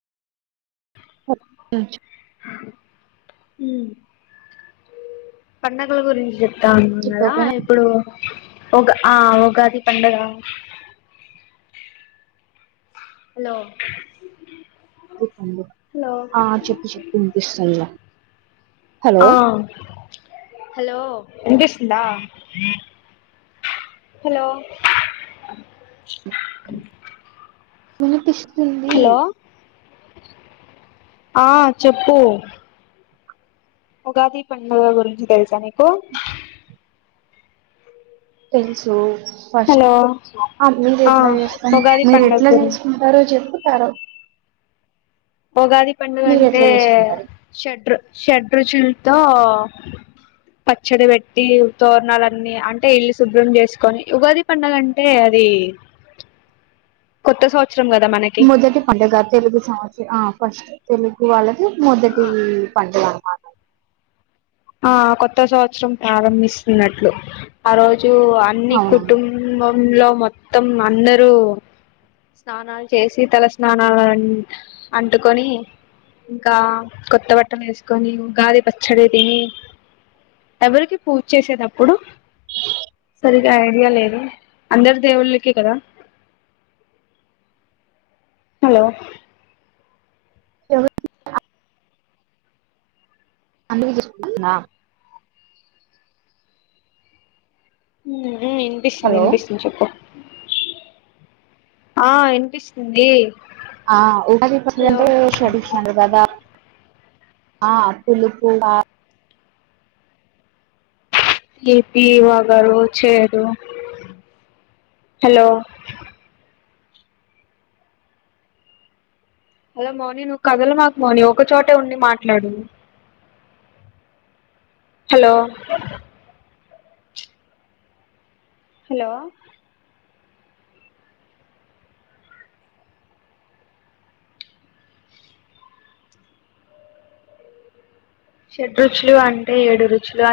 ఓ ఊ పండగలకు ఏం చెప్పు న్నలా ఓకేనా ఇప్పుడు ఉగ్ ఆ ఉగాది పండగ హలో చెప్పండి హలో ఆ చెప్పు చెప్పు పనిపిస్తలా ఆ హలో వినిపిస్తుందా హలో వినిపిస్తుంది హలో ఆ చెప్పు ఉగాది పండుగ గురించి తెలుసా నికు తెల్సు ఫస్ట్ హలో ఆ మీరు ఎట్లా చేస్తాం ఉగాది మీరు పండుగ ఎట్లా గురించి చేసుకుంటారో చెప్పు సరు ఉగాది పండుగ అంటే షడ్రు షడ్రు చుల్ తో పచ్చడి పెట్టి తోరణాలన్నీ అంటే ఇల్లి శుభ్రం చేసుకొని ఉగాది పండుగ అంటే అది ది కొత్త సం మొదటి పండుగ తెలుగు సంవత్స ఆ ఫస్ట్ తెలుగు వాళ్ళ మొదటి పండుగన్నమట్ ఆ కొత్త సంవత్సరం ప్రారంభిస్తున్నట్లు ఆ రోజ్ జు అన్ని అవునవును కుటుంబంలో మొత్తం అందరూ స్నానాలు చేసి తల స్నానాలు అంటుకొని ఇంకా కొత్త బట్టం వేసుకొని ఉగాది పచ్చడి తిని ఎవరికి పూజ చేసేది అప్పుడు సరిగా ఐడియా లేదు అందరు దేవుళ్ళకే కదా హలో ఎవరి ఆ అందుకు జె స్ హు మ్ వినిపిస్తుంది హలో వినిపిస్తుంది చెప్పు ఆ వినిపిస్తుంది ఆ ఉగాది పచ్చడి హలో అంటే షేడ్రుర్చులంటారు కదా ఆ పులుపు ఆ తిపి వగరు చేదు హలో హలో మోని నువ్వు కదలమాకు మోని ఒకచోటే ఉండి మాట్లాడు హలో హలో షడ్ రుచులు అంటే ఏడు రుచులు అన్